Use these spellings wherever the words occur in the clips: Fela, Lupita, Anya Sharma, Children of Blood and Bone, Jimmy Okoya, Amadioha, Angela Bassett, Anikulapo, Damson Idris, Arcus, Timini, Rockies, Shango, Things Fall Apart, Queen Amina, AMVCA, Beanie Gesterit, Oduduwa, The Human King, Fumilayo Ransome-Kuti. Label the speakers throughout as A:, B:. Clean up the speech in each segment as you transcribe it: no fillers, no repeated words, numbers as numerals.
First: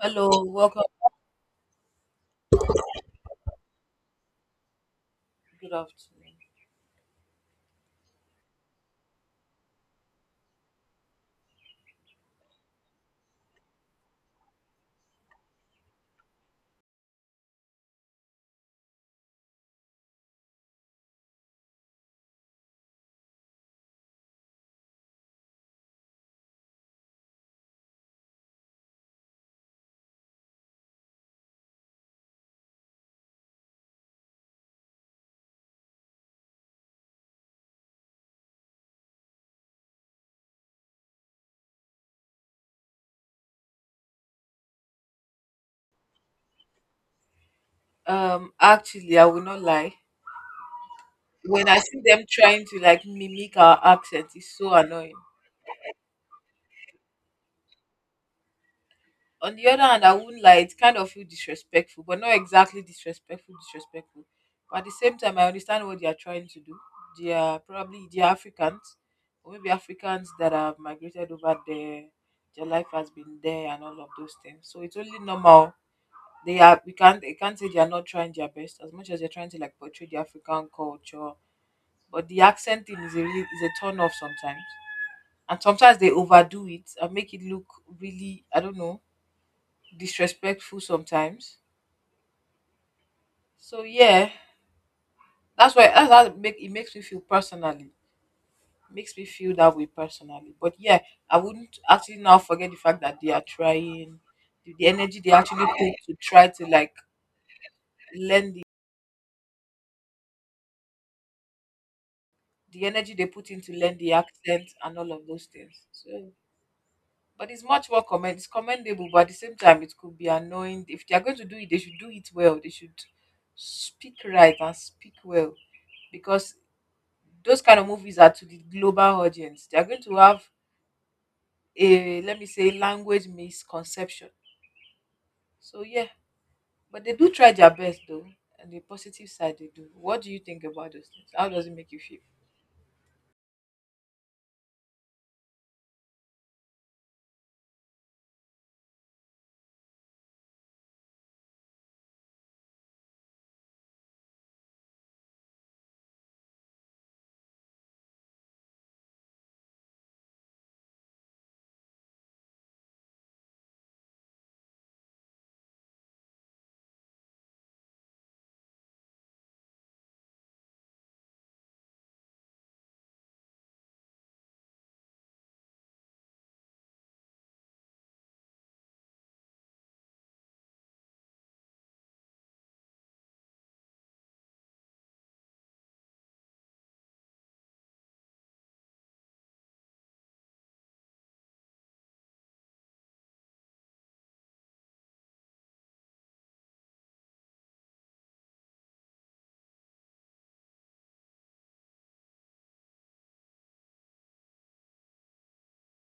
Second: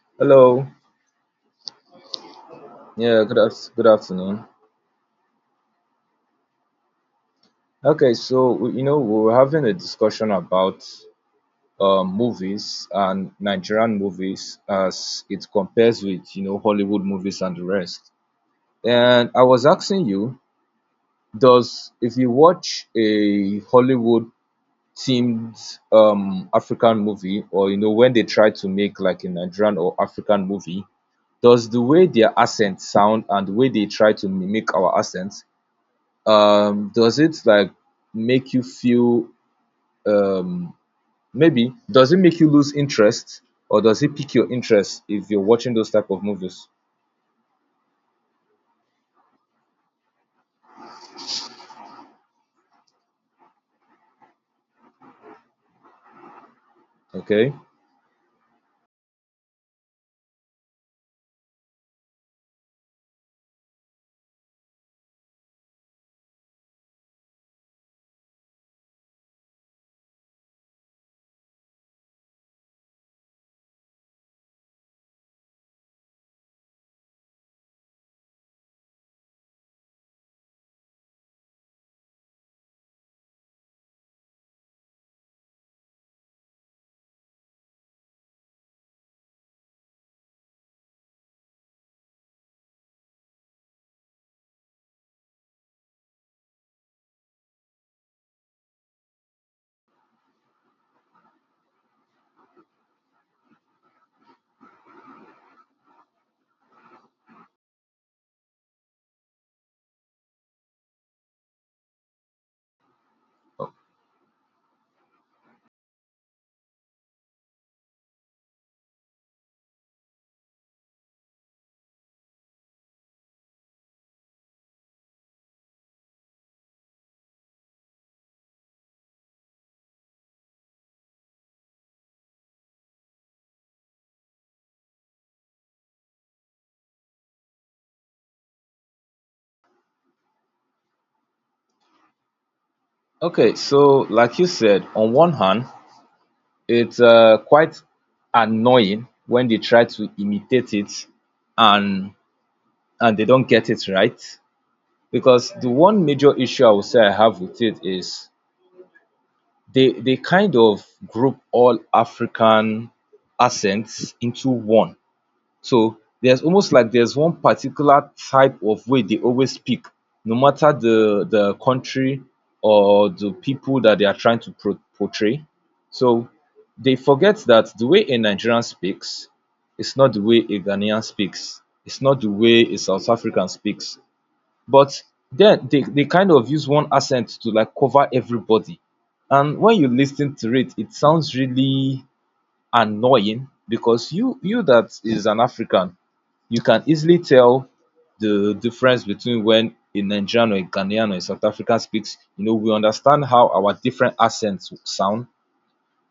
A: Hello,
B: Hello.
A: welcome.
B: Good afternoon.
A: Good afternoon.
B: Okay, we were having a discussion about movies and Nigerian movies as it compares with, Hollywood movies and the rest. And I was asking you, does if you watch a Hollywood themed African movie, or you know, when they try to make like a Nigerian or African movie, does the way their accents sound and the way they try to mimic our accents, does it make you feel, um, maybe does it make you lose interest, or does it pique your interest if you're watching those type of movies?
A: Actually, I will not lie. When I see them trying to like mimic our accent, it's so annoying.
B: Okay.
A: On the other hand, I wouldn't lie, it kind of feel disrespectful, but not exactly disrespectful, disrespectful. But at the same time, I understand what they are trying to do. They are probably they are Africans, or maybe Africans that have migrated over there. Their life has been there and all of those things. So it's only normal they can't say they are not trying their best as much as they're trying to like portray the African culture. But the accent thing is a really is a turn off sometimes. And sometimes they overdo it and make it look really, I don't know, disrespectful sometimes. So yeah, that's how it makes me feel personally. Makes me feel that way personally. But yeah, I wouldn't actually now forget the fact that they are trying the energy they actually put to try to like the energy they put in to learn the accent and all of those things. But it's much more commend. It's commendable, but at the same time, it could be annoying. If they are going to do it, they should do it well. They should speak right and speak well, because those kind of movies are to the global audience. They are going to have a, let me say, language misconception. So yeah, but they do try their best though. And the positive side they do. What do you think about those things? How does it make you feel?
B: Okay, so like you said, on one hand it's quite annoying when they try to imitate it and they don't get it right, because the one major issue I would say I have with it is they kind of group all African accents into one. So there's almost like there's one particular type of way they always speak, no matter the country or the people that they are trying to portray. So they forget that the way a Nigerian speaks is not the way a Ghanaian speaks. It's not the way a South African speaks. But then they kind of use one accent to like cover everybody. And when you listen to it, it sounds really annoying, because you, that is an African, you can easily tell the difference between when a Nigerian or a Ghanaian or a South African speaks. You know, we understand how our different accents sound,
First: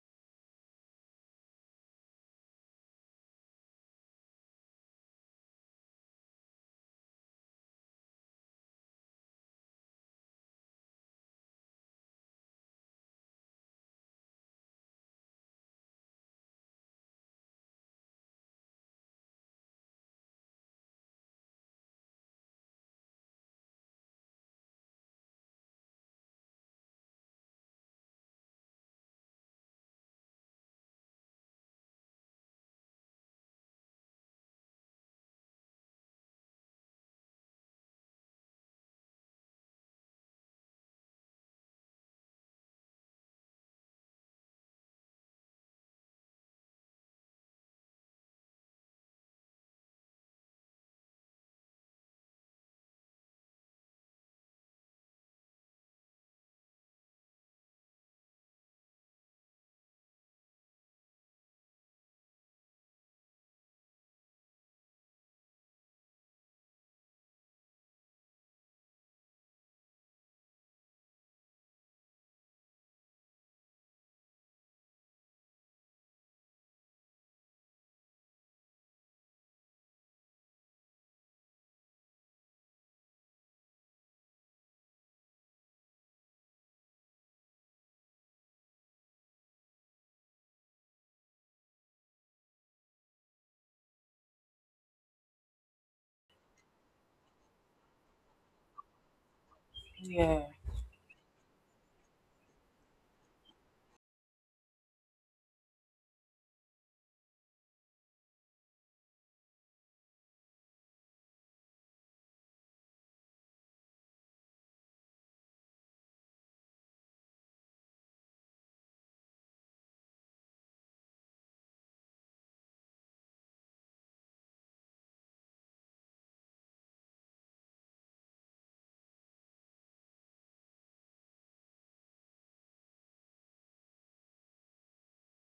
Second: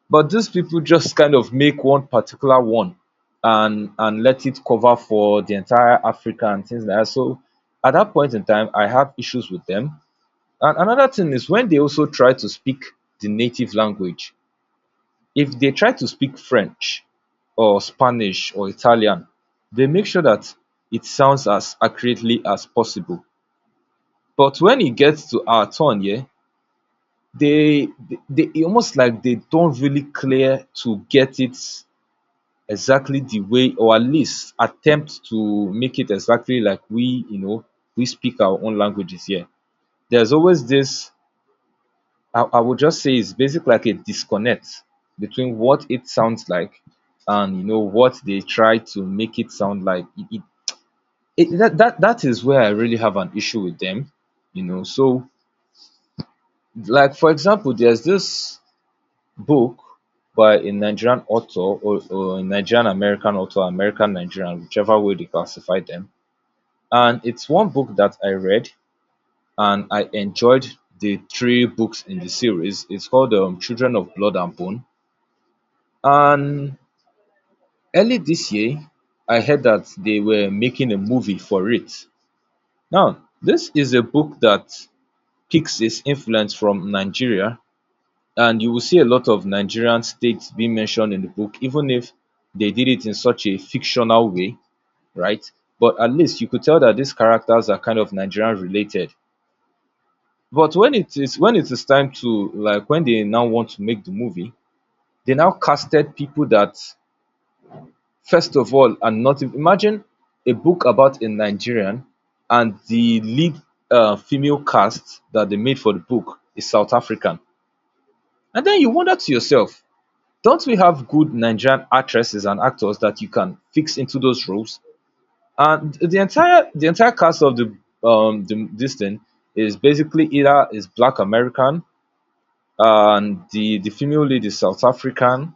B: but these people just kind of make one particular one and let it cover for the entire Africa and things like that. So at that point in time, I have issues with them. And another thing is when they also try to speak the native language, if they try to speak French or Spanish or Italian, they make sure that it sounds as accurately as possible. But when it gets to our turn, yeah, they it almost like they don't really clear to get it exactly the way, or at least attempt to make it exactly like we, you know, we speak our own languages here. There's always this, I would just say, it's basically like a disconnect between what it sounds like and you know what they try to make it sound like. It, that, that that is where I really have an issue with them, you know. So, like for example, there's this book by a Nigerian author, or a Nigerian American author, American Nigerian, whichever way they classify them. And it's one book that I read and I enjoyed, the three books in the series. It's called Children of Blood and Bone. And early this year, I heard that they were making a movie for it. Now, this is a book that picks its influence from Nigeria, and you will see a lot of Nigerian states being mentioned in the book, even if they did it in such a fictional way, right? But at least you could tell that these characters are kind of Nigerian related.
A: Yeah.
B: But when it is, when it is time to like when they now want to make the movie, they now casted people that, first of all, and not imagine, a book about a Nigerian, and the lead female cast that they made for the book is South African. And then you wonder to yourself, don't we have good Nigerian actresses and actors that you can fix into those roles? And the entire cast of the this thing is basically either is Black American, and the female lead is South African,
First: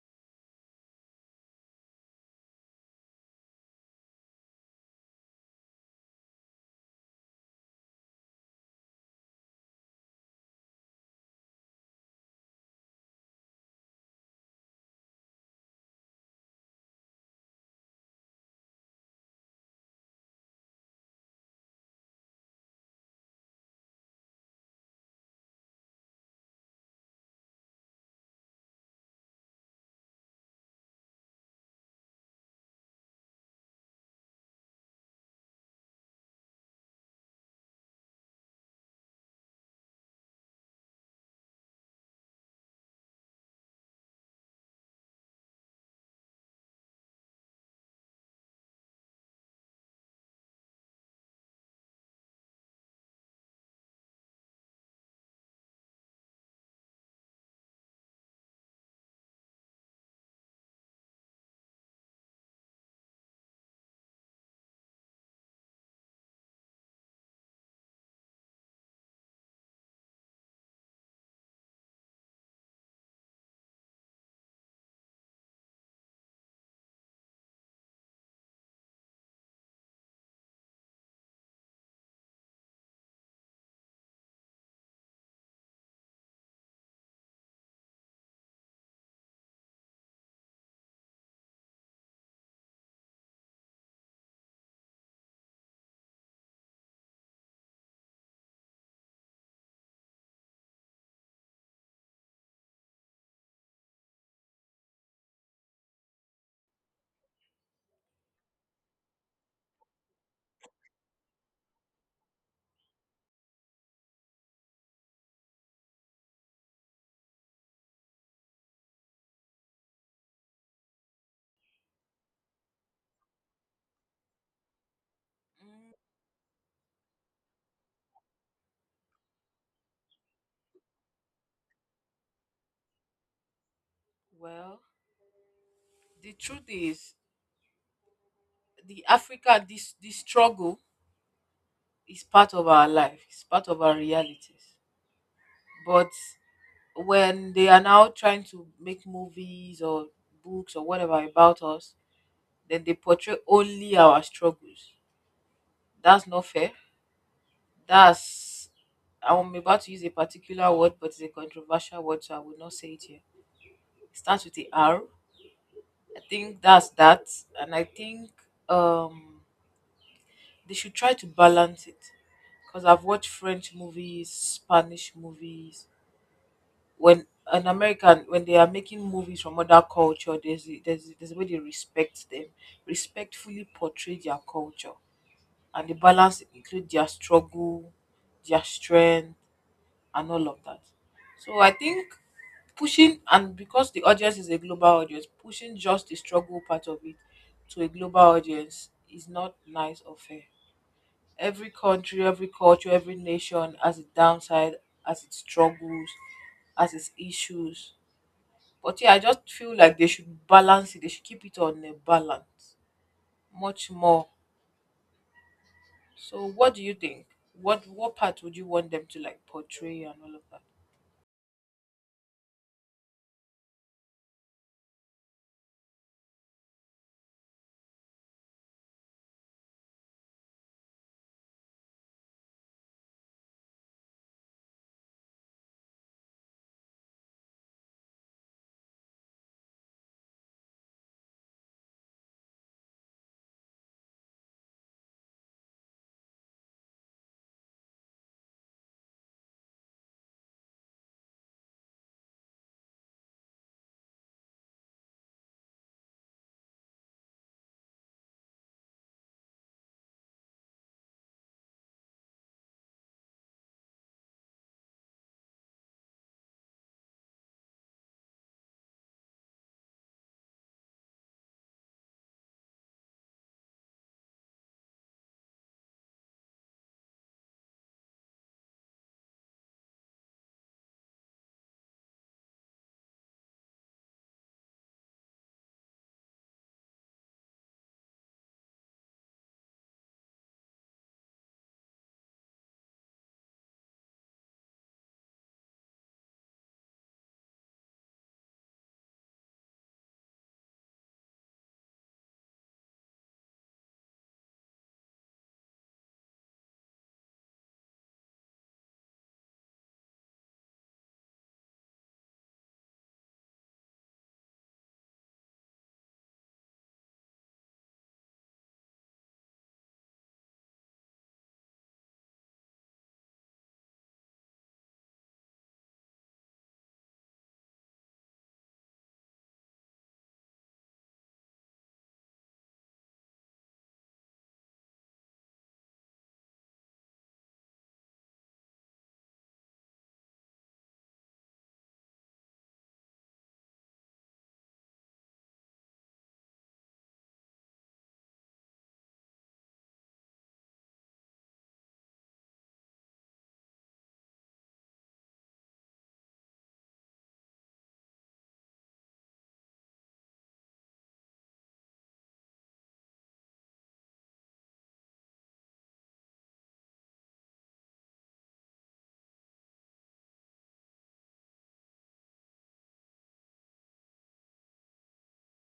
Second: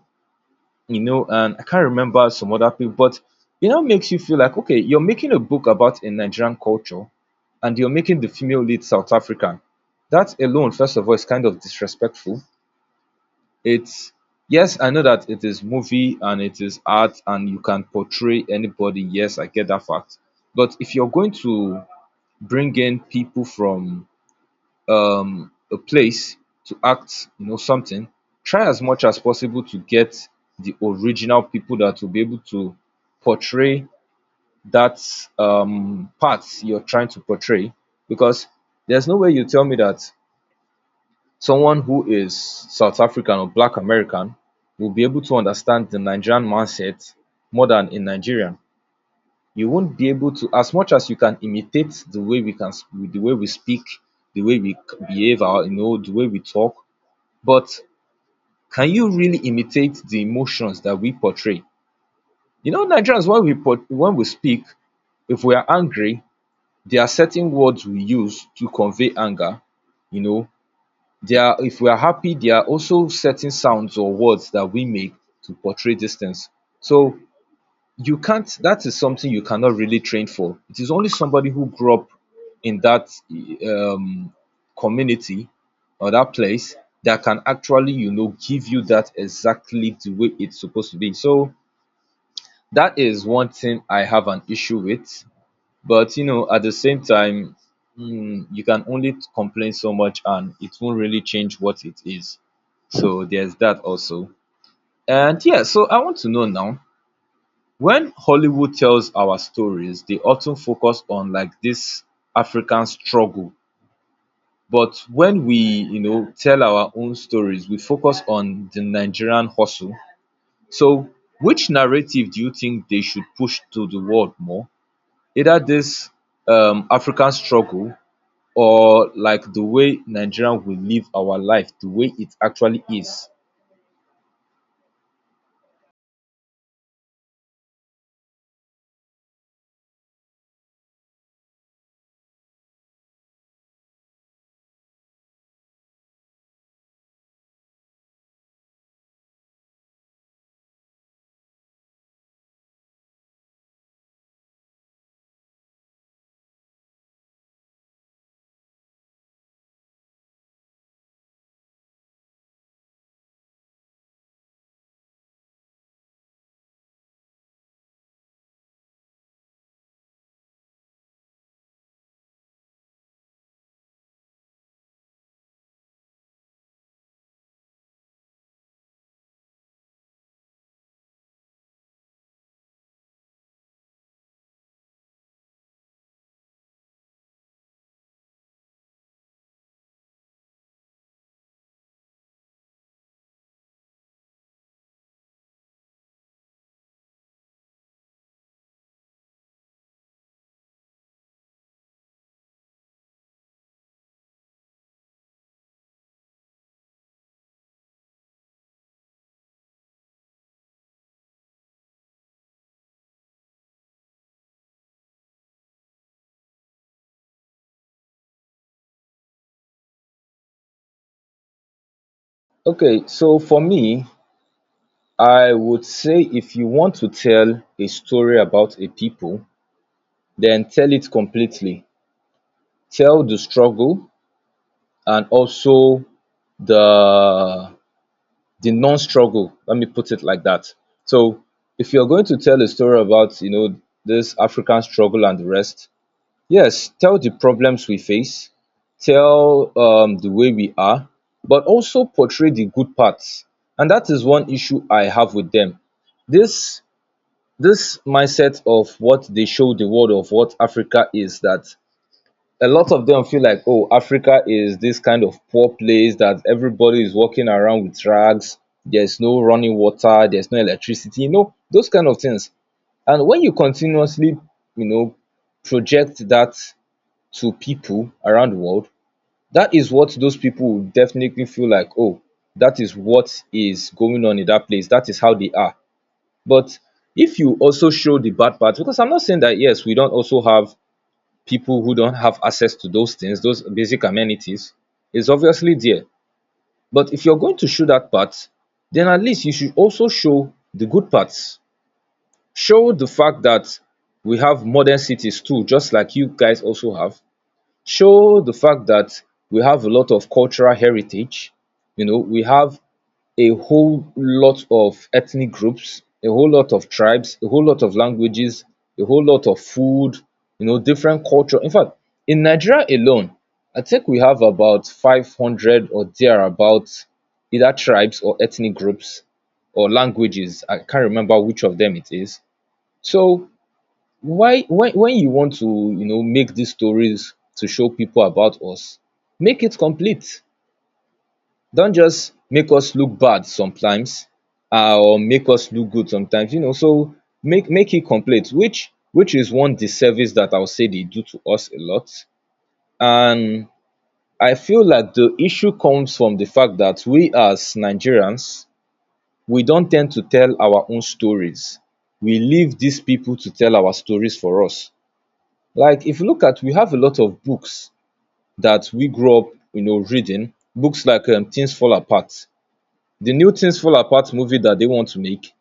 B: you know, and I can't remember some other people, but you know, makes you feel like, okay, you're making a book about a Nigerian culture, and you're making the female lead South African. That alone, first of all, is kind of disrespectful. It's, yes, I know that it is movie and it is art, and you can portray anybody. Yes, I get that fact. But if you're going to bring in people from a place to act, you know, something, try as much as possible to get the original people that will be able to portray that part you're trying to portray, because there's no way you tell me that someone who is South African or Black American will be able to understand the Nigerian mindset more than a Nigerian. You won't be able to. As much as you can imitate the way we can, the way we speak, the way we behave our, you know, the way we talk, but can you really imitate the emotions that we portray? You know, Nigerians, when we when we speak, if we are angry, there are certain words we use to convey anger. You know, there are, if we are happy, there are also certain sounds or words that we make to portray these things. So you can't, that is something you cannot really train for. It is only somebody who grew up in that, um, community, or that place, that can actually, you know, give you that exactly the way it's supposed to be. So that is one thing I have an issue with. But you know, at the same time, mm, you can only complain so much and it won't really change what it is. So there's that also. And yeah, so I want to know now, when Hollywood tells our stories, they often focus on like this African struggle. But when we, you know, tell our own stories, we focus on the Nigerian hustle. So, which narrative do you think they should push to the world more? Either
A: Mm,
B: this African struggle, or like the way Nigerian will live our life, the way it actually is.
A: well, the truth is the Africa this struggle is part of our life, it's part of our realities. But when they are now trying to make movies or books or whatever about us, then they portray only our struggles. That's not fair. That's, I'm about to use a particular word, but it's a controversial word, so I will not say it here. It starts with the R. I think that's that, and I think um they should try to balance it because I've watched French movies, Spanish movies. When an American, when they are making movies from other culture, there's a way they respect them, respectfully portray their culture, and the balance include their struggle, their strength, and all of that. So I think pushing and because the audience is a global audience, pushing just the struggle part of it to a global audience is not nice or fair. Every country, every culture, every nation has its downside, has its struggles, has its issues. But yeah, I just feel like they should balance it. They should keep it on a balance, much more. So, what do you think? What part would you want them to like portray and all of that?
B: Okay, so for me, I would say if you want to tell a story about a people, then tell it completely. Tell the struggle, and also the the non-struggle. Let me put it like that. So if you're going to tell a story about, you know, this African struggle and the rest, yes, tell the problems we face, tell the way we are, but also portray the good parts. And that is one issue I have with them. This this mindset of what they show the world of what Africa is, that a lot of them feel like, oh, Africa is this kind of poor place that everybody is walking around with rags. There's no running water. There's no electricity. You know, those kind of things. And when you continuously, you know, project that to people around the world, that is what those people will definitely feel like. Oh, that is what is going on in that place. That is how they are. But if you also show the bad parts, because I'm not saying that, yes, we don't also have people who don't have access to those things, those basic amenities, is obviously there. But if you're going to show that part, then at least you should also show the good parts. Show the fact that we have modern cities too, just like you guys also have. Show the fact that we have a lot of cultural heritage. You know, we have a whole lot of ethnic groups, a whole lot of tribes, a whole lot of languages, a whole lot of food, you know, different culture. In fact, in Nigeria alone, I think we have about 500 or thereabouts, either tribes or ethnic groups or languages. I can't remember which of them it is. So why, when you want to, you know, make these stories to show people about us, make it complete. Don't just make us look bad sometimes, or make us look good sometimes, you know. So make it complete, which is one disservice that I'll say they do to us a lot. And I feel like the issue comes from the fact that we as Nigerians, we don't tend to tell our own stories. We leave these people to tell our stories for us. Like if you look at, we have a lot of books that we grew up, you know, reading. Books like Things Fall Apart. The new Things Fall Apart movie that they want to make,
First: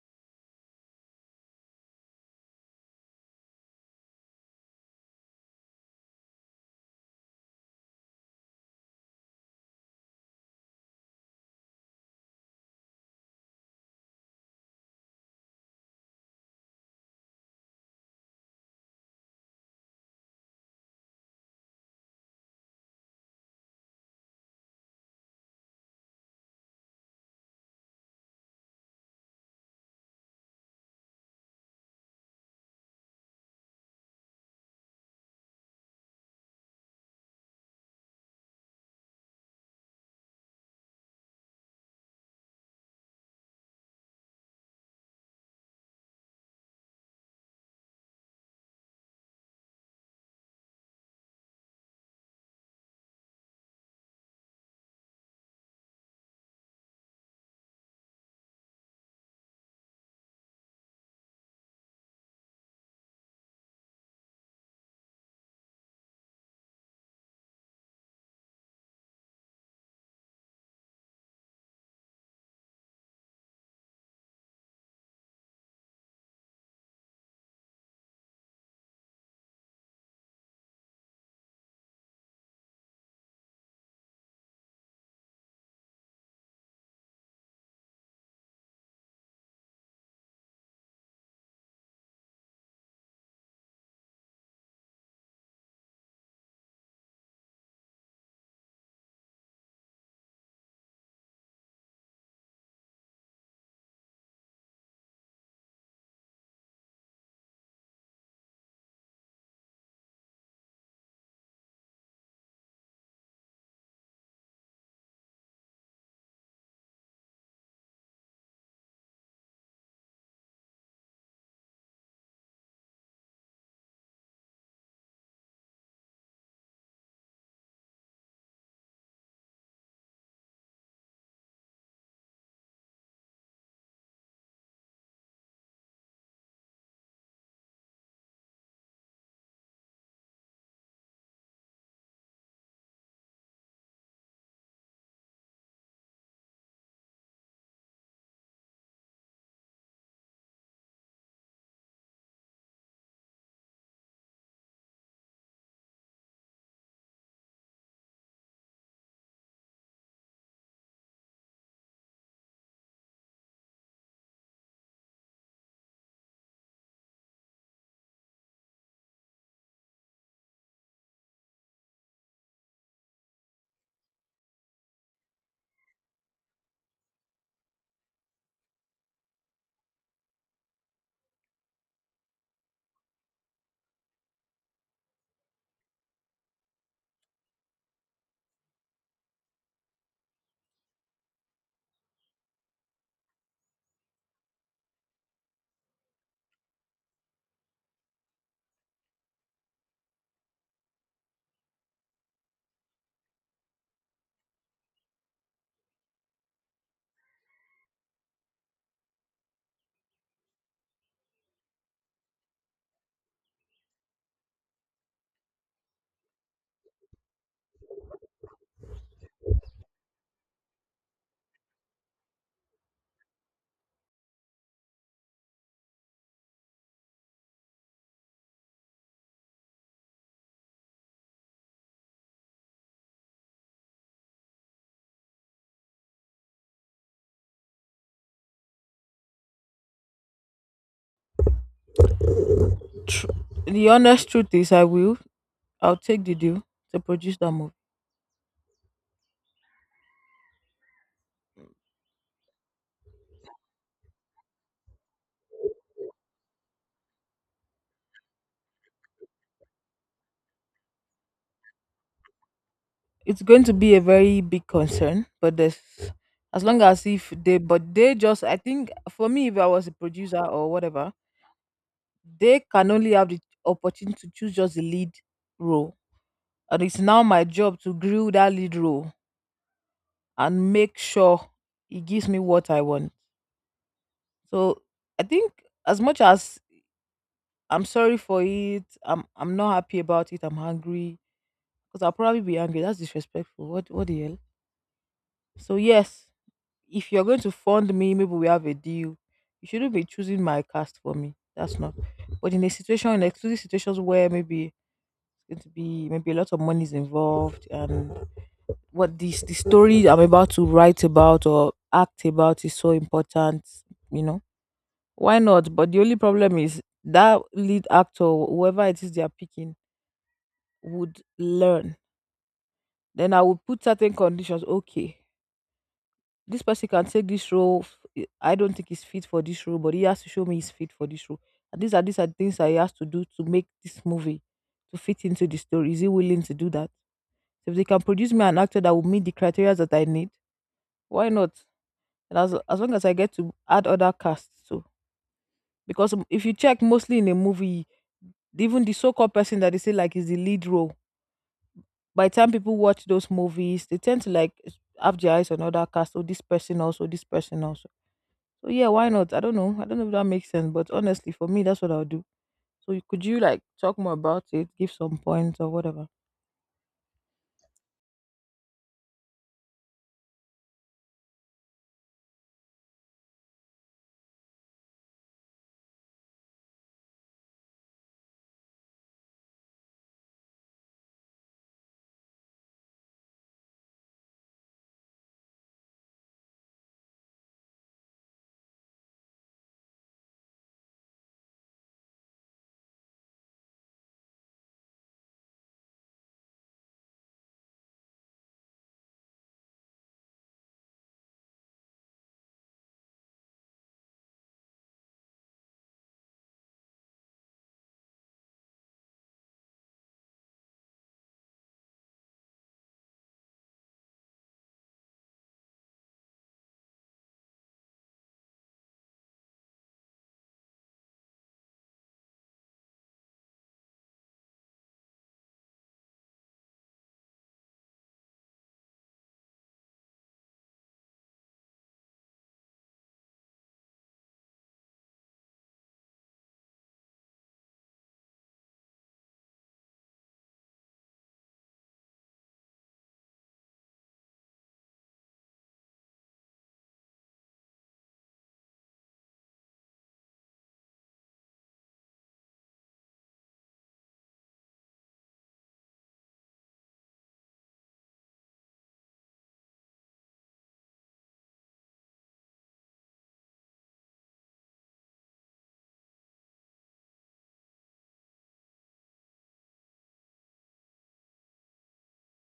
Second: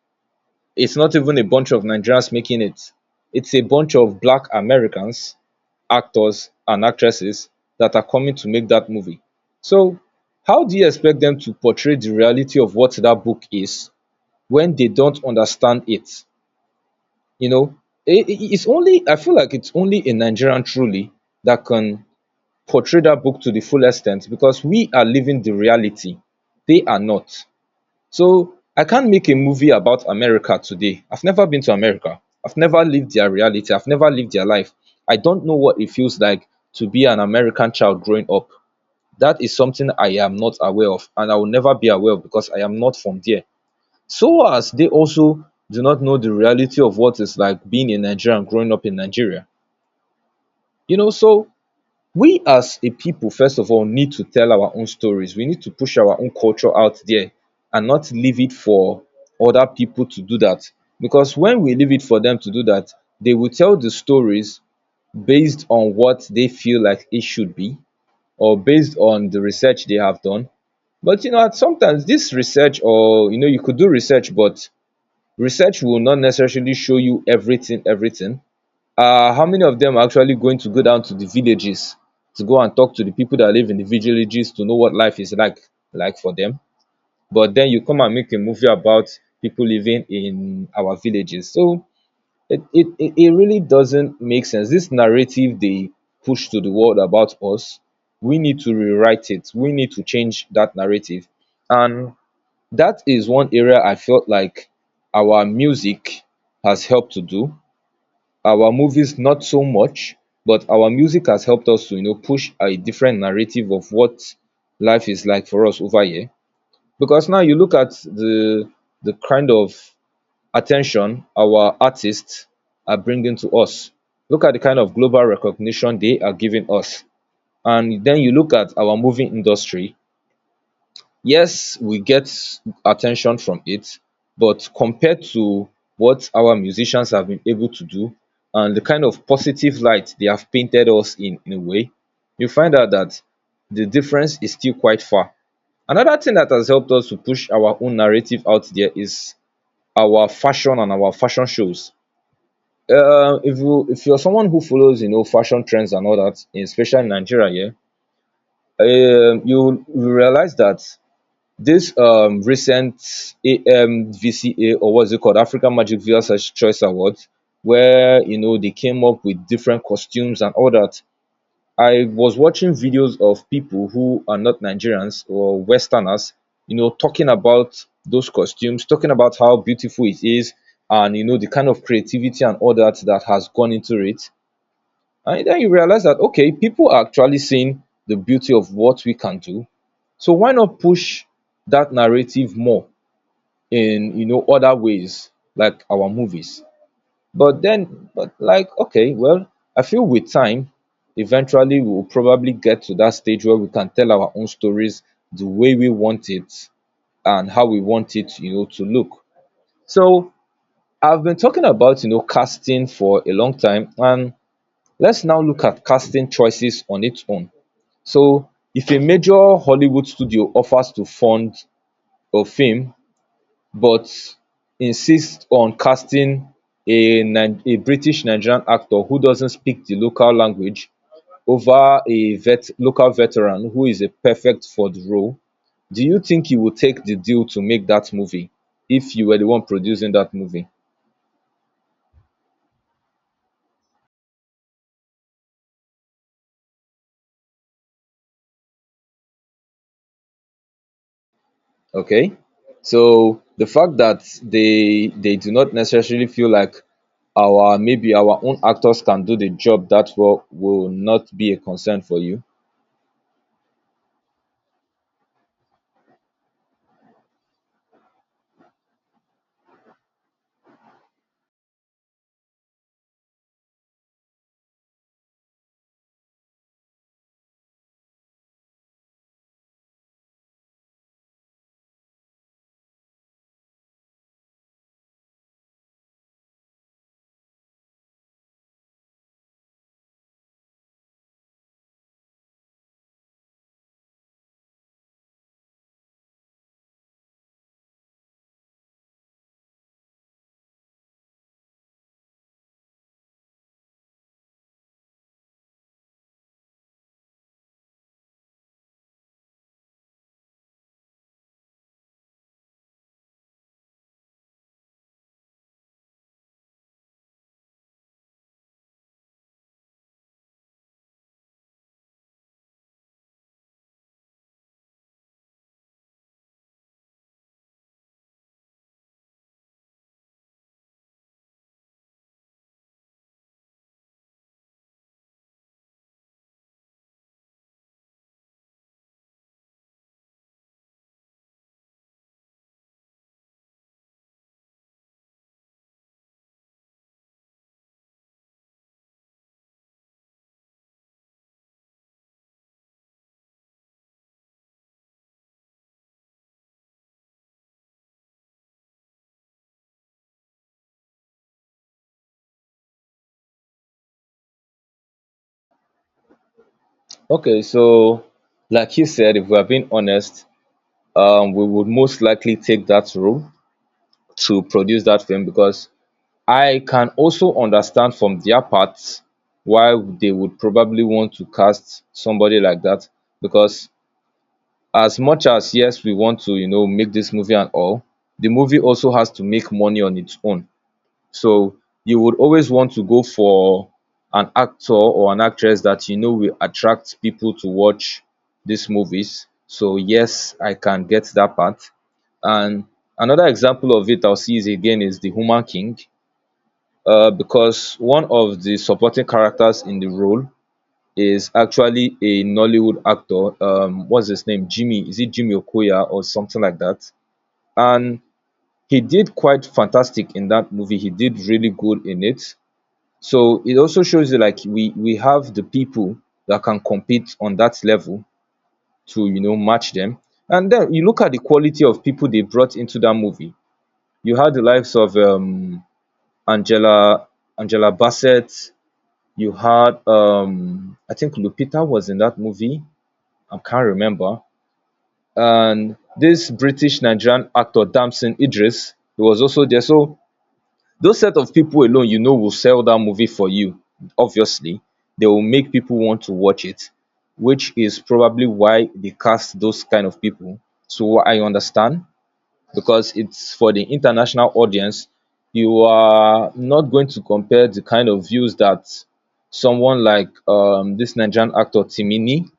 B: it's not even a bunch of Nigerians making it. It's a bunch of Black Americans, actors and actresses, that are coming to make that movie. So, how do you expect them to portray the reality of what that book is when they don't understand it? You know, it's only, I feel like it's only a Nigerian truly that can portray that book to the full extent, because we are living the reality. They are not. So I can't make a movie about America today. I've never been to America. I've never lived their reality. I've never lived their life. I don't know what it feels like to be an American child growing up. That is something I am not aware of, and I will never be aware of because I am not from there. So as they also do not know the reality of what it's like being a Nigerian growing up in Nigeria. You know, so we as a people first of all need to tell our own stories. We need to push our own culture out there and not leave it for other people to do that, because when we leave it for them to do that, they will tell the stories based on what they feel like it should be, or based on the research they have done. But you know, at sometimes this research, or you know, you could do research, but research will not necessarily show you everything. How many of them are actually going to go down to the villages to go and talk to the people that live in the villages to know what life is like, for them? But then you come and make a movie about people living in our villages. So it really doesn't make sense, this narrative they push to the world about us. We need to rewrite it, we need to change that narrative. And that is one area I felt like our music has helped to do. Our movies, not so much, but our music has helped us to, you know, push a different narrative of what life is like for us over here. Because now you look at the kind of attention our artists are bringing to us, look at the kind of global recognition they are giving us. And then you look at our movie industry. Yes, we get attention from it, but compared to what our musicians have been able to do, and the kind of positive light they have painted us in a way, you find out that the difference is still quite far. Another thing that has helped us to push our own narrative out there is our fashion and our fashion shows. If you're someone who follows, you know, fashion trends and all that, especially in Nigeria, yeah, you realize that this recent AMVCA, or what's it called, African Magic Viewers Ch- Choice Awards, where, you know, they came up with different costumes and all that. I was watching videos of people who are not Nigerians or Westerners, you know, talking about those costumes, talking about how beautiful it is, and you know, the kind of creativity and all that that has gone into it. And then you realize that okay, people are actually seeing the beauty of what we can do. So why not push that narrative more in, you know, other ways, like our movies? But then, but like okay, well, I feel with time, eventually we will probably get to that stage where we can tell our own stories the way we want it and how we want it, you know, to look. So I've been talking about, you know, casting for a long time, and let's now look at casting choices on its own. So if a major Hollywood studio offers to fund a film but insists on casting a British-Nigerian actor who doesn't speak the local language over a local veteran who is a perfect for the role, do you think you would take the deal to make that movie if you were the one producing that movie?
A: The honest truth is, I will. I'll take the deal to produce that movie.
B: Okay, so the fact that they do not necessarily feel like our, maybe our own actors can do the job that well will not be a concern for you.
A: It's going to be a very big concern, but there's as long as if they but they just I think for me, if I was a producer or whatever, they can only have the opportunity to choose just the lead role, and it's now my job to grill that lead role and make sure it gives me what I want. So I think as much as I'm sorry for it, I'm not happy about it, I'm hungry because I'll probably be angry. That's disrespectful. What the hell. So yes, if you're going to fund me, maybe we have a deal. You shouldn't be choosing my cast for me. That's not. But in a situation, in exclusive situations where maybe it's going to be, maybe a lot of money is involved, and what this the story I'm about to write about or act about is so important, you know, why not? But the only problem is that lead actor, whoever it is they are picking, would learn. Then I would put certain conditions. Okay, this person can take this role. I don't think he's fit for this role, but he has to show me he's fit for this role. And these are things that he has to do to make this movie to fit into the story. Is he willing to do that? So if they can produce me an actor that will meet the criteria that I need, why not? And as long as I get to add other casts too, because if you check mostly in a movie, even the so-called person that they say like is the lead role, by the time people watch those movies, they tend to like have their eyes on other cast. Oh, this person also, this person also. So yeah, why not? I don't know. I don't know if that makes sense, but honestly, for me, that's what I'll do. So you- could you like talk more about it, give some points or whatever?
B: Okay, so like you said, if we are being honest, we would most likely take that role to produce that film because I can also understand from their part why they would probably want to cast somebody like that. Because as much as yes, we want to, you know, make this movie and all, the movie also has to make money on its own. So you would always want to go for an actor or an actress that you know will attract people to watch these movies. So yes, I can get that part. And another example of it I'll see is again is the Human King. Because one of the supporting characters in the role is actually a Nollywood actor. What's his name? Jimmy? Is it Jimmy Okoya or something like that? And he did quite fantastic in that movie. He did really good in it. So it also shows you like we have the people that can compete on that level to, you know, match them. And then you look at the quality of people they brought into that movie. You had the likes of Angela Angela Bassett. You had I think Lupita was in that movie. I can't remember. And this British Nigerian actor Damson Idris, he was also there. So those set of people alone, you know, will sell that movie for you, obviously. They will make people want to watch it, which is probably why they cast those kind of people. So I understand, because it's for the international audience. You are not going to compare the kind of views that someone like, this Nigerian actor Timini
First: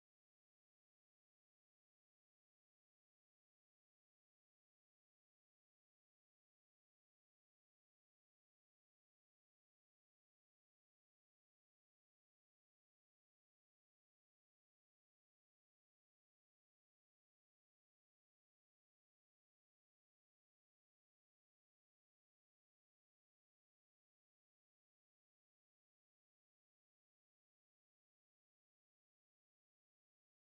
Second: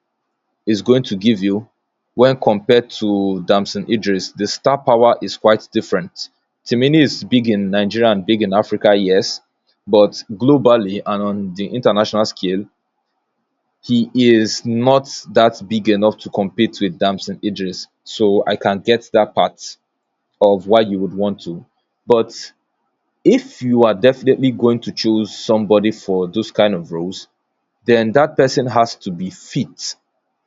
B: is going to give you when compared to Damson Idris. The star power is quite different. Timini is big in Nigeria and big in Africa, yes, but globally and on the international scale, he is not that big enough to compete with Damson Idris. So I can get that part of why you would want to. But if you are definitely going to choose somebody for those kind of roles, then that person has to be fit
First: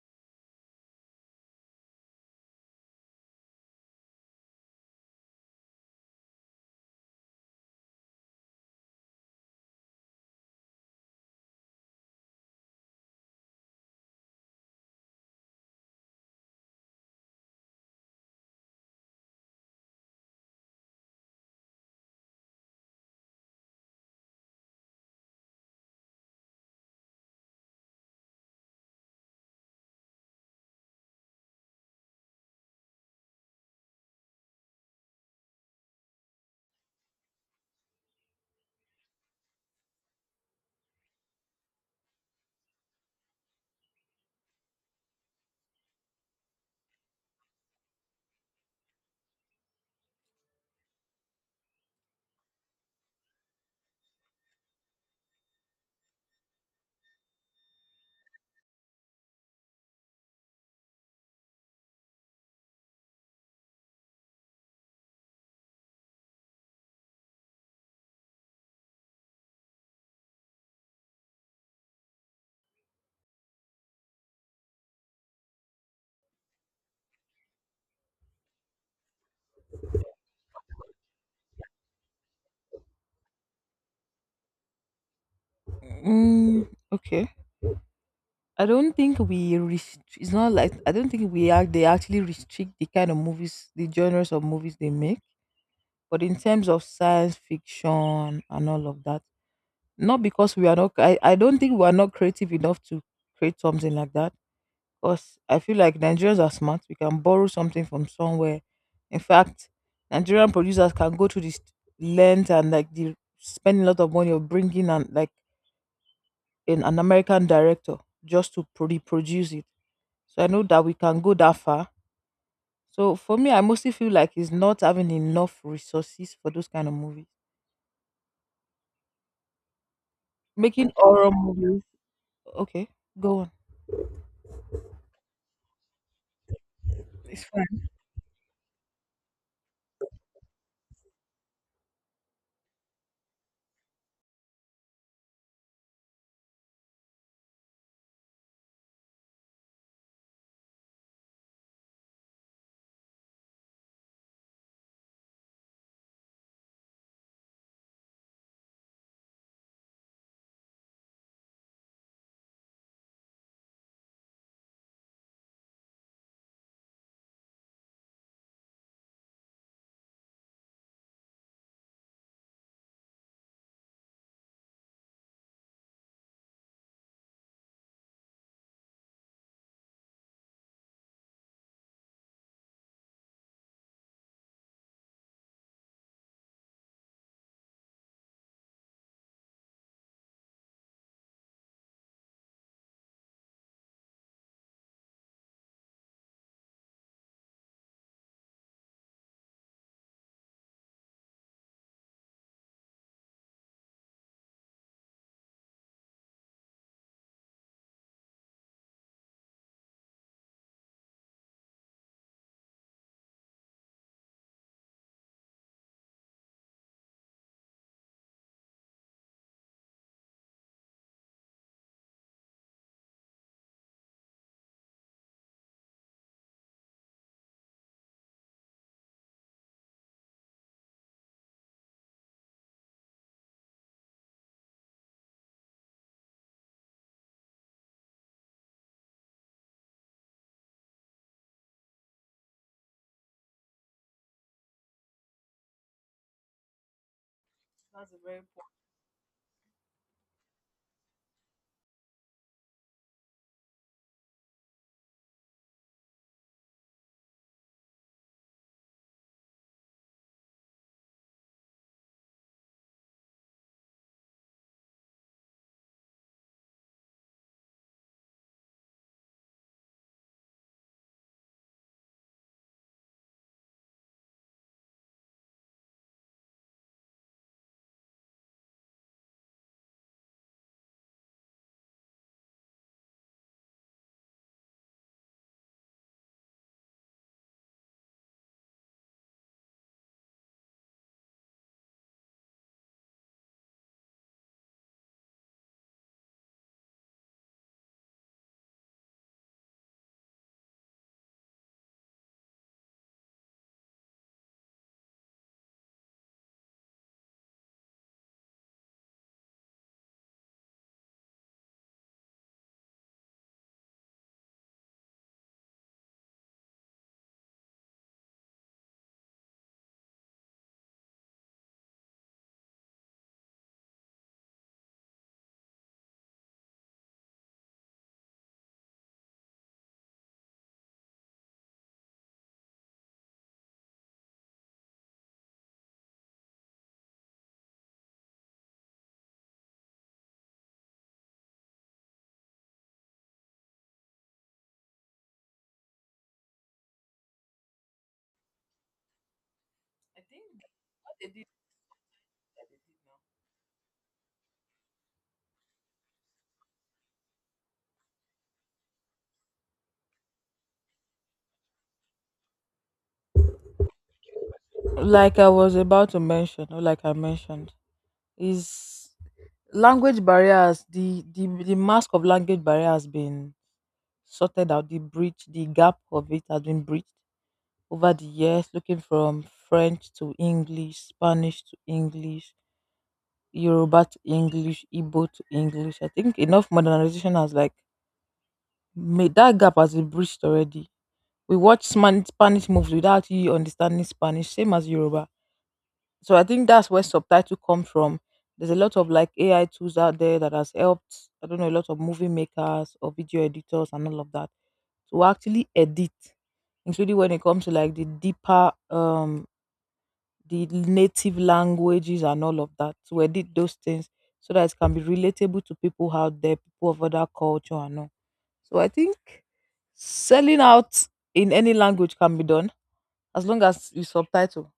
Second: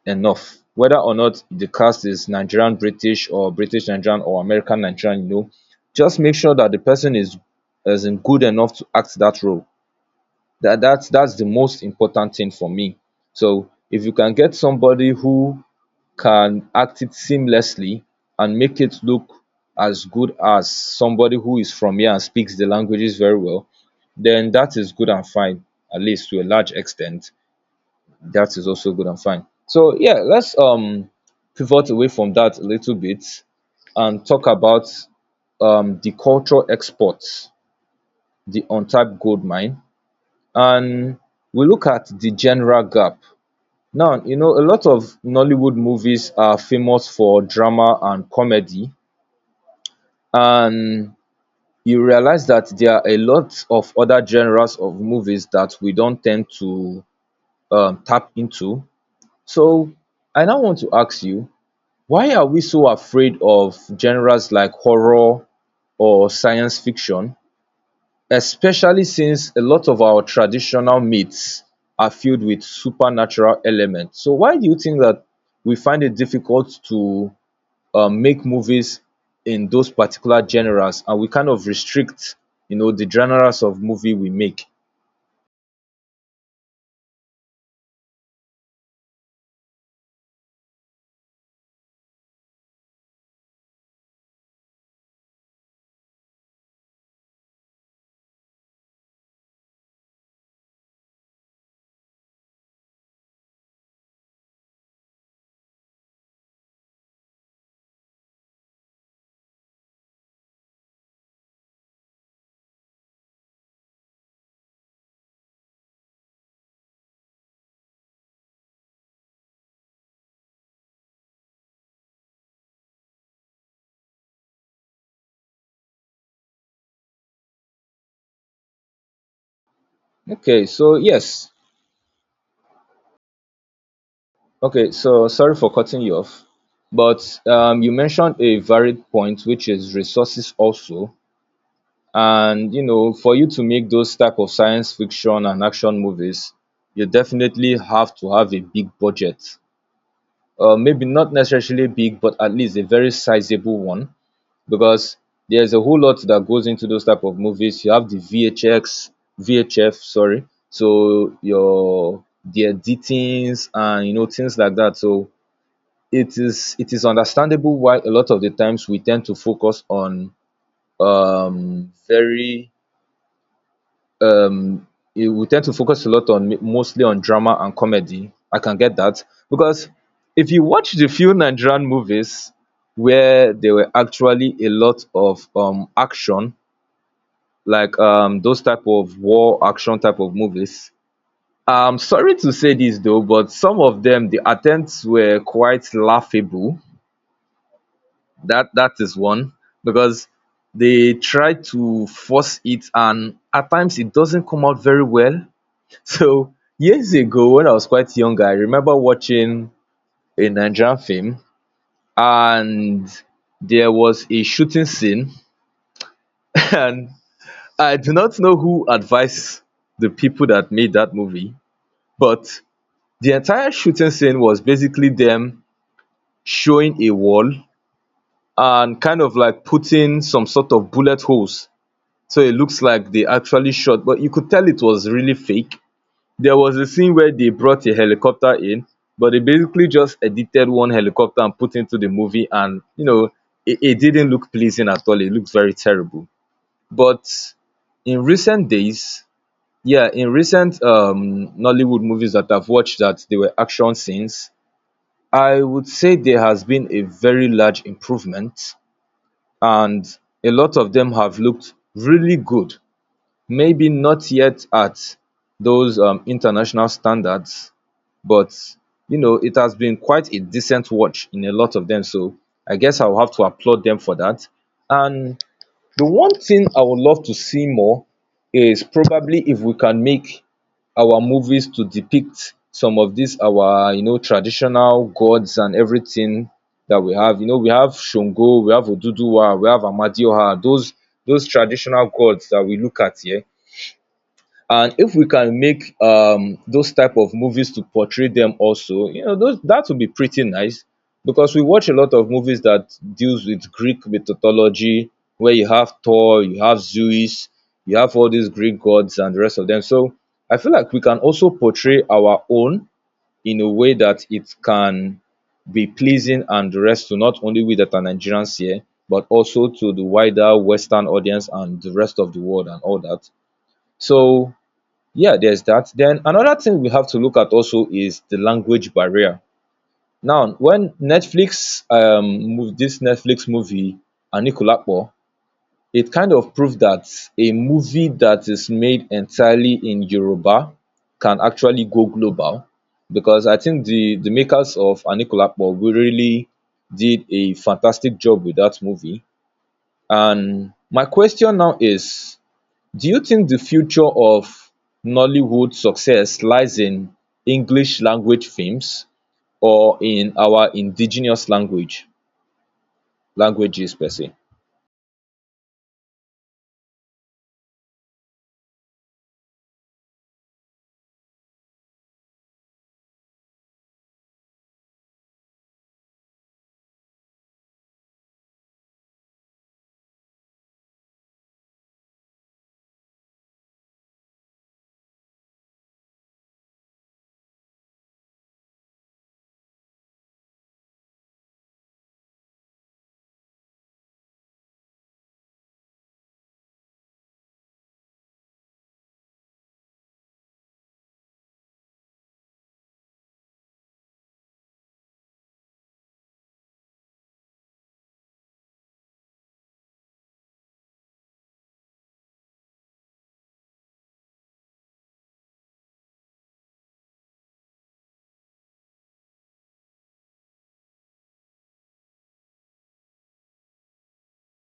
B: enough. Whether or not the cast is Nigerian British or British Nigerian or American Nigerian, you know, just make sure that the person is in good enough to act that role. That's the most important thing for me. So if you can get somebody who can act it seamlessly and make it look as good as somebody who is from here and speaks the languages very well, then that is good and fine, at least to a large extent that is also good and fine. So yeah, let's pivot away from that a little bit and talk about the cultural exports, the untapped gold mine, and we look at the general gap. Now, you know, a lot of Nollywood movies are famous for drama and comedy, and you realize that there are a lot of other genres of movies that we don't tend to tap into. So I now want to ask you, why are we so afraid of genres like horror or science fiction, especially since a lot of our traditional myths are filled with supernatural elements? So why do you think that we find it difficult to make movies in those particular genres, and we kind of restrict, you know, the genres of movie we make?
A: Okay. I don't think we are they actually restrict the kind of movies, the genres of movies they make. But in terms of science fiction and all of that, not because we are not, I don't think we are not creative enough to create something like that. Because I feel like Nigerians are smart. We can borrow something from somewhere. In fact, Nigerian producers can go to this length and like the spend a lot of money of bringing and like an American director just to produce it. So I know that we can go that far. So for me, I mostly feel like it's not having enough resources for those kind of movies.
B: Okay,
A: Making
B: so
A: horror
B: yes.
A: movies, okay, go on.
B: Okay, so sorry for cutting you off. But
A: It's fine.
B: you mentioned a varied point, which is resources also. And you know, for you to make those type of science fiction and action movies, you definitely have to have a big budget. Uh, maybe not necessarily big, but at least a very sizable one, because there's a whole lot that goes into those type of movies. You have the vhx vhf sorry, so your the editings and you know things like that. So it is understandable why a lot of the times we tend to focus on very um it, we tend to focus a lot on mostly on drama and comedy. I can get that, because if you watch the few Nigerian movies where there were actually a lot of action, like those type of war action type of movies. I'm sorry to say this though, but some of them the attempts were quite laughable. That is one, because they try to force it and at times it doesn't come out very well. So years ago, when I was quite young, I remember watching a Nigerian film, and there was a shooting scene. And I do not know who advised the people that made that movie, but the entire shooting scene was basically them showing a wall and kind of like putting some sort of bullet holes. So it looks like they actually shot, but you could tell it was really fake. There was a scene where they brought a helicopter in, but they basically just edited one helicopter and put into the movie. And, you know, it didn't look pleasing at all. It looked very terrible. But
A: That's a
B: in
A: very.
B: recent days, yeah, in recent Nollywood movies that I've watched that they were action scenes, I would say there has been a very large improvement. And a lot of them have looked really good. Maybe not yet at those international standards, but you know, it has been quite a decent watch in a lot of them. So I guess I'll have to applaud them for that. And the one thing I would love to see more is probably if we can make our movies to depict some of these our, you know, traditional gods and everything that we have. You know, we have Shango, we have Oduduwa, we have Amadioha, those traditional gods that we look at here. And if we can make those type of movies to portray them also, you know, those, that would be pretty nice, because we watch a lot of movies that deals with Greek mythology, where you have Thor, you have Zeus, you have all these Greek gods and the rest of them. So I feel like we can also portray our own in a way that it can be pleasing and the rest to not only we that are Nigerians here, but also to the wider Western audience and the rest of the world and all that. So yeah, there's that. Then another thing we have to look at also is the language barrier. Now, when Netflix move this Netflix movie Anikulapo, it kind of proved that a movie that is made entirely in Yoruba can actually go global, because I think the makers of Anikulapo really did a fantastic job with that movie.
A: I think
B: And my
A: what they did,
B: question now is,
A: that they did
B: do you think the future of Nollywood success lies in English language films or in our indigenous languages per se?
A: now. Like I was about to mention, or like I mentioned, is language barriers, the mask of language barrier has been sorted out, the breach, the gap of it has been breached over the years, looking from French to English, Spanish to English, Yoruba to English, Igbo to English. I think enough modernization has like made that gap has been breached already. We watch Spanish movies without you understanding Spanish, same as Yoruba. So I think that's where subtitle come from. There's a lot of like AI tools out there that has helped. I don't know a lot of movie makers or video editors and all of that to actually edit, including when it comes to like the deeper, the native languages and all of that to edit those things so that it can be relatable to people out there, people of other culture and all. So I think selling out in any language can be done as long as you subtitle.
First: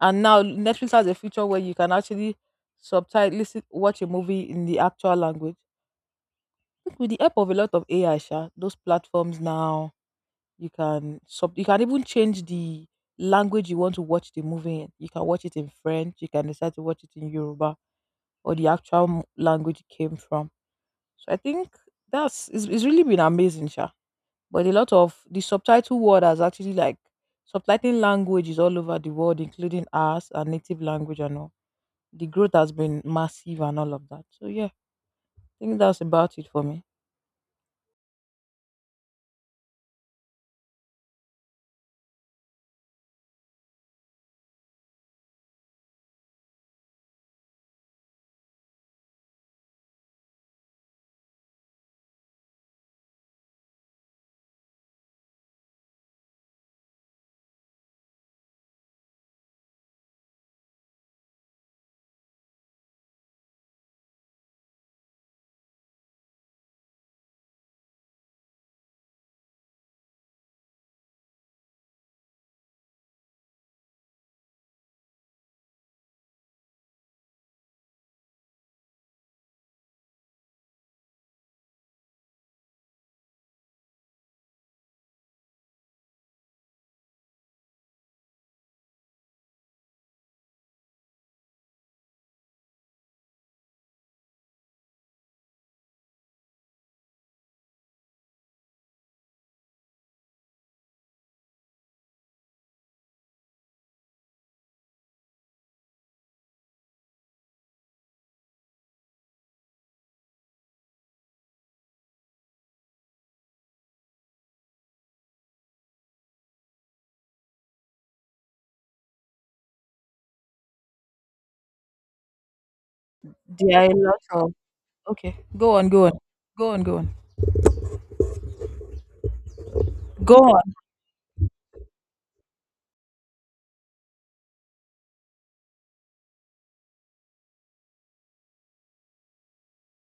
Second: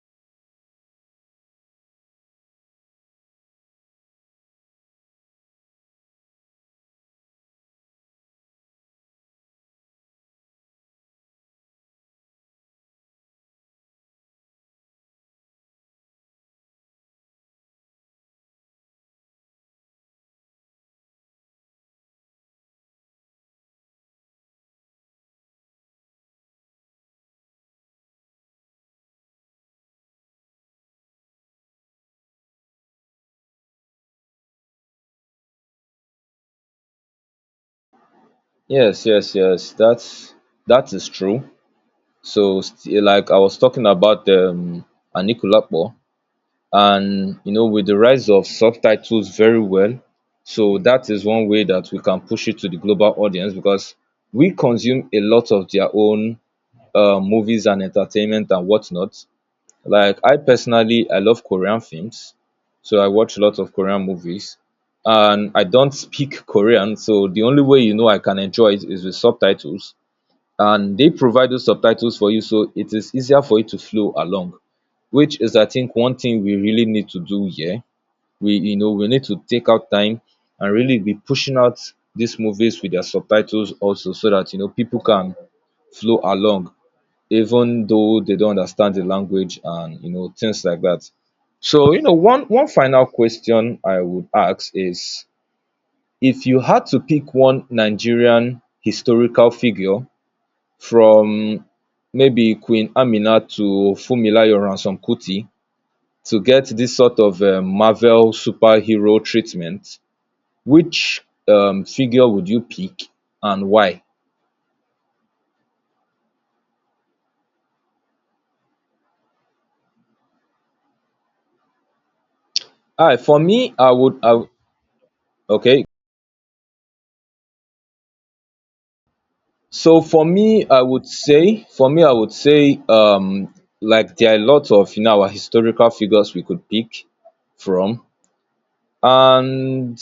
A: And now Netflix has a feature where you can actually subtitle listen watch a movie in the actual language. Think With the help of a lot of AI, sha, those platforms now you can sub you can even change the language you want to watch the movie in. You can watch it in French, you can decide to watch it in Yoruba or the actual language it came from. So I think that's it's really been amazing, sha. But a lot of the subtitle word has actually like subtitling languages all over the world, including ours and native language and all. The growth has been massive and all of that. So yeah, I think that's about it for me.
B: Yes, yes, yes. That's that is true. So, like I was talking about, Anikulapo, and you know, with the rise of subtitles, very well. So that is one way that we can push it to the global audience, because we consume a lot of their own movies and entertainment and whatnot. Like, I personally, I love Korean films, so I watch lots of Korean movies. And I don't speak Korean, so the only way, you know, I can enjoy it is with subtitles. And they provide those subtitles for you, so it is easier for you to flow along, which is, I think, one thing we really need to do here. We, you know, we need to take out time and really be pushing out these movies with their subtitles also, so that, you know, people can flow along even though they don't understand the language and, you know, things like that. So, you know, one final question I would ask is, if you had to pick one Nigerian historical figure from maybe Queen Amina to Fumilayo Ransome-Kuti, to get this sort of Marvel superhero treatment, which figure would you pick and why? Ah, for me,
A: There are
B: I
A: a
B: would.
A: lot of okay. Go
B: Okay.
A: on, go on, go on, go on,
B: So for
A: go on.
B: me, I would say, like, there are a lot of, you know, our historical figures we could pick from. And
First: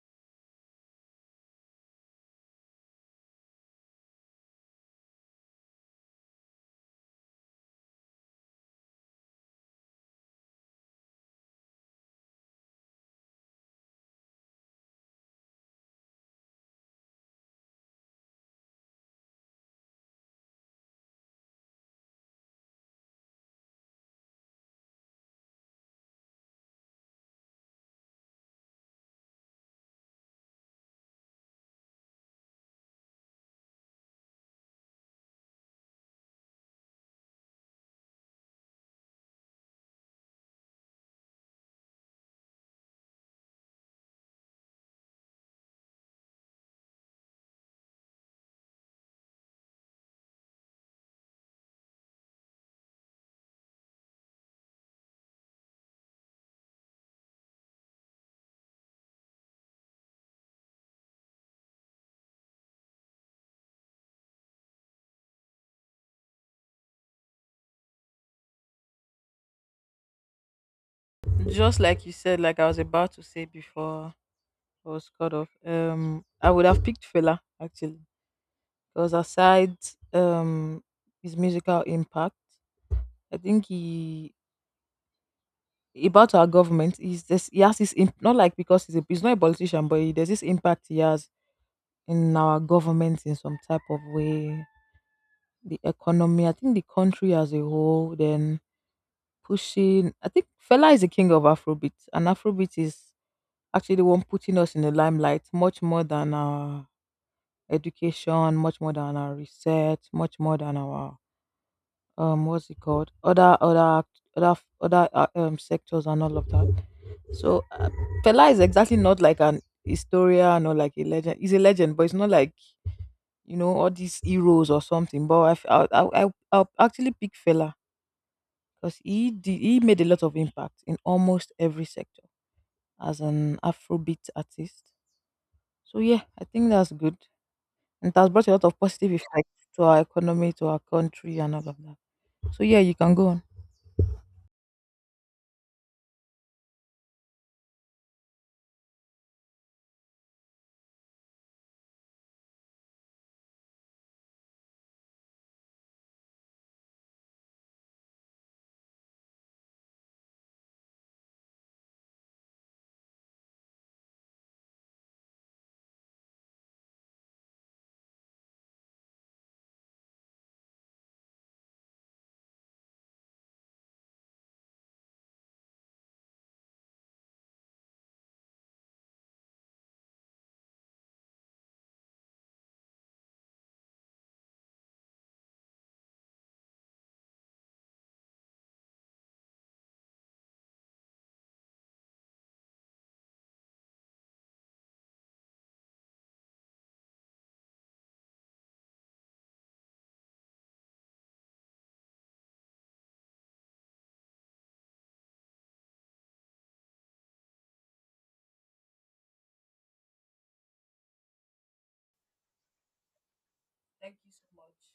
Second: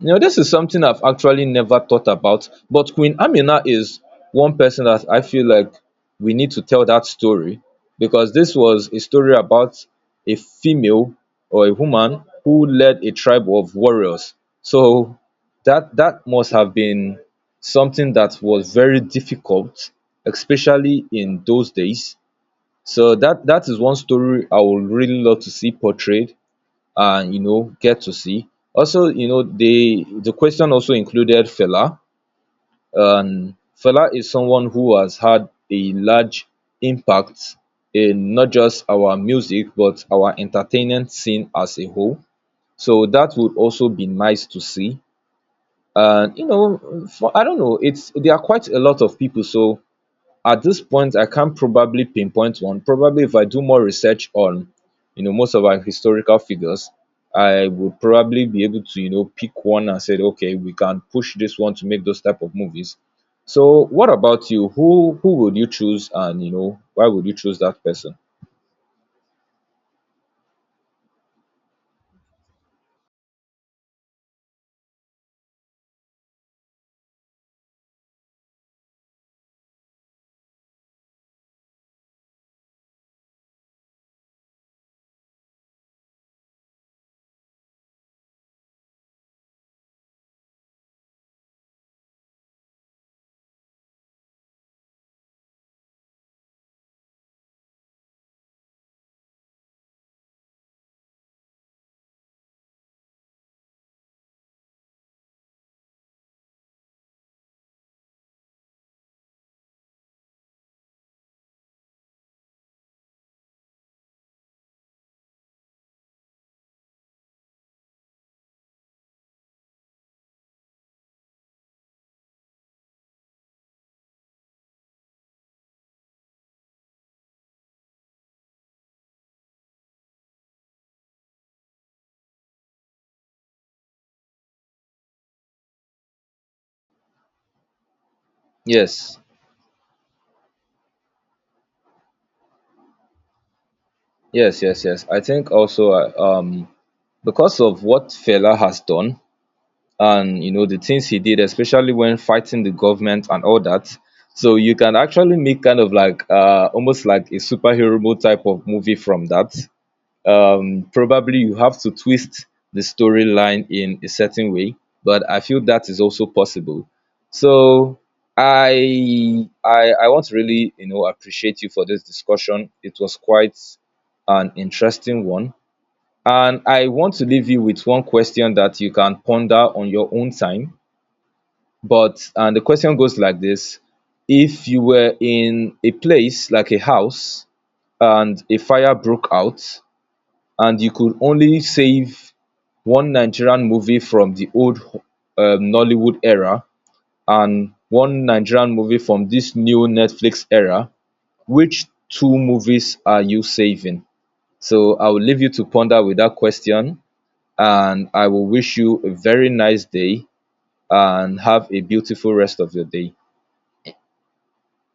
B: you know, this is something I've actually never thought about, but Queen Amina is one person that I feel like we need to tell that story, because this was a story about a female or a woman who led a tribe of warriors. So that must have been something that was very difficult, especially in those days. So that is one story I would really love to see portrayed and, you know, get to see. Also, you know, the question also included Fela. And Fela is someone who has had a large impact in not just our music but our entertainment scene as a whole. So that would also be nice to see. And you know, for, I don't know, it's, there are quite a lot of people. So at this point I can't probably pinpoint one. Probably if I do more research on, you know, most of our historical figures, I would probably be able to, you know, pick one and said, okay, we can push this one to make those type of movies. So what about you? Who would you choose, and you know, why would you choose that person?
A: Just like you said, like I was about to say before I was cut off. I would have picked Fela actually because aside um his musical impact, I think he about our government is this he has this not like because he's not a politician, but he, there's this impact he has in our government in some type of way. The economy, I think the country as a whole, then pushing, I think Fela is the king of Afrobeat, and Afrobeat is actually the one putting us in the limelight much more than our education, much more than our research, much more than our what's it called? Other other sectors and all of that. So Fela is exactly not like an historian or like a legend. He's a legend, but it's not like you know all these heroes or something. But I I'll actually pick Fela because he made a lot of impact in almost every sector as an Afrobeat artist. So yeah, I think that's good, and it has brought a lot of positive
B: Yes,
A: effects to our economy, to our country, and all of that. So yeah, you can go on.
B: yes, yes, yes, I think also, because of what Fela has done, and you know, the things he did, especially when fighting the government and all that. So you can actually make kind of like almost like a superhero type of movie from that. Probably you have to twist the storyline in a certain way, but I feel that is also possible. So I want to really, you know, appreciate you for this discussion. It was quite an interesting one. And I want to leave you with one question that you can ponder on your own time. But, and the question goes like this: if you were in a place like a house and a fire broke out, and you could only save one Nigerian movie from the old, Nollywood era, and one Nigerian movie from this new Netflix era, which two movies are you saving? So I will leave you to ponder with that question, and I will wish you a very nice day and have a beautiful rest of your day.
A: Thank you so much.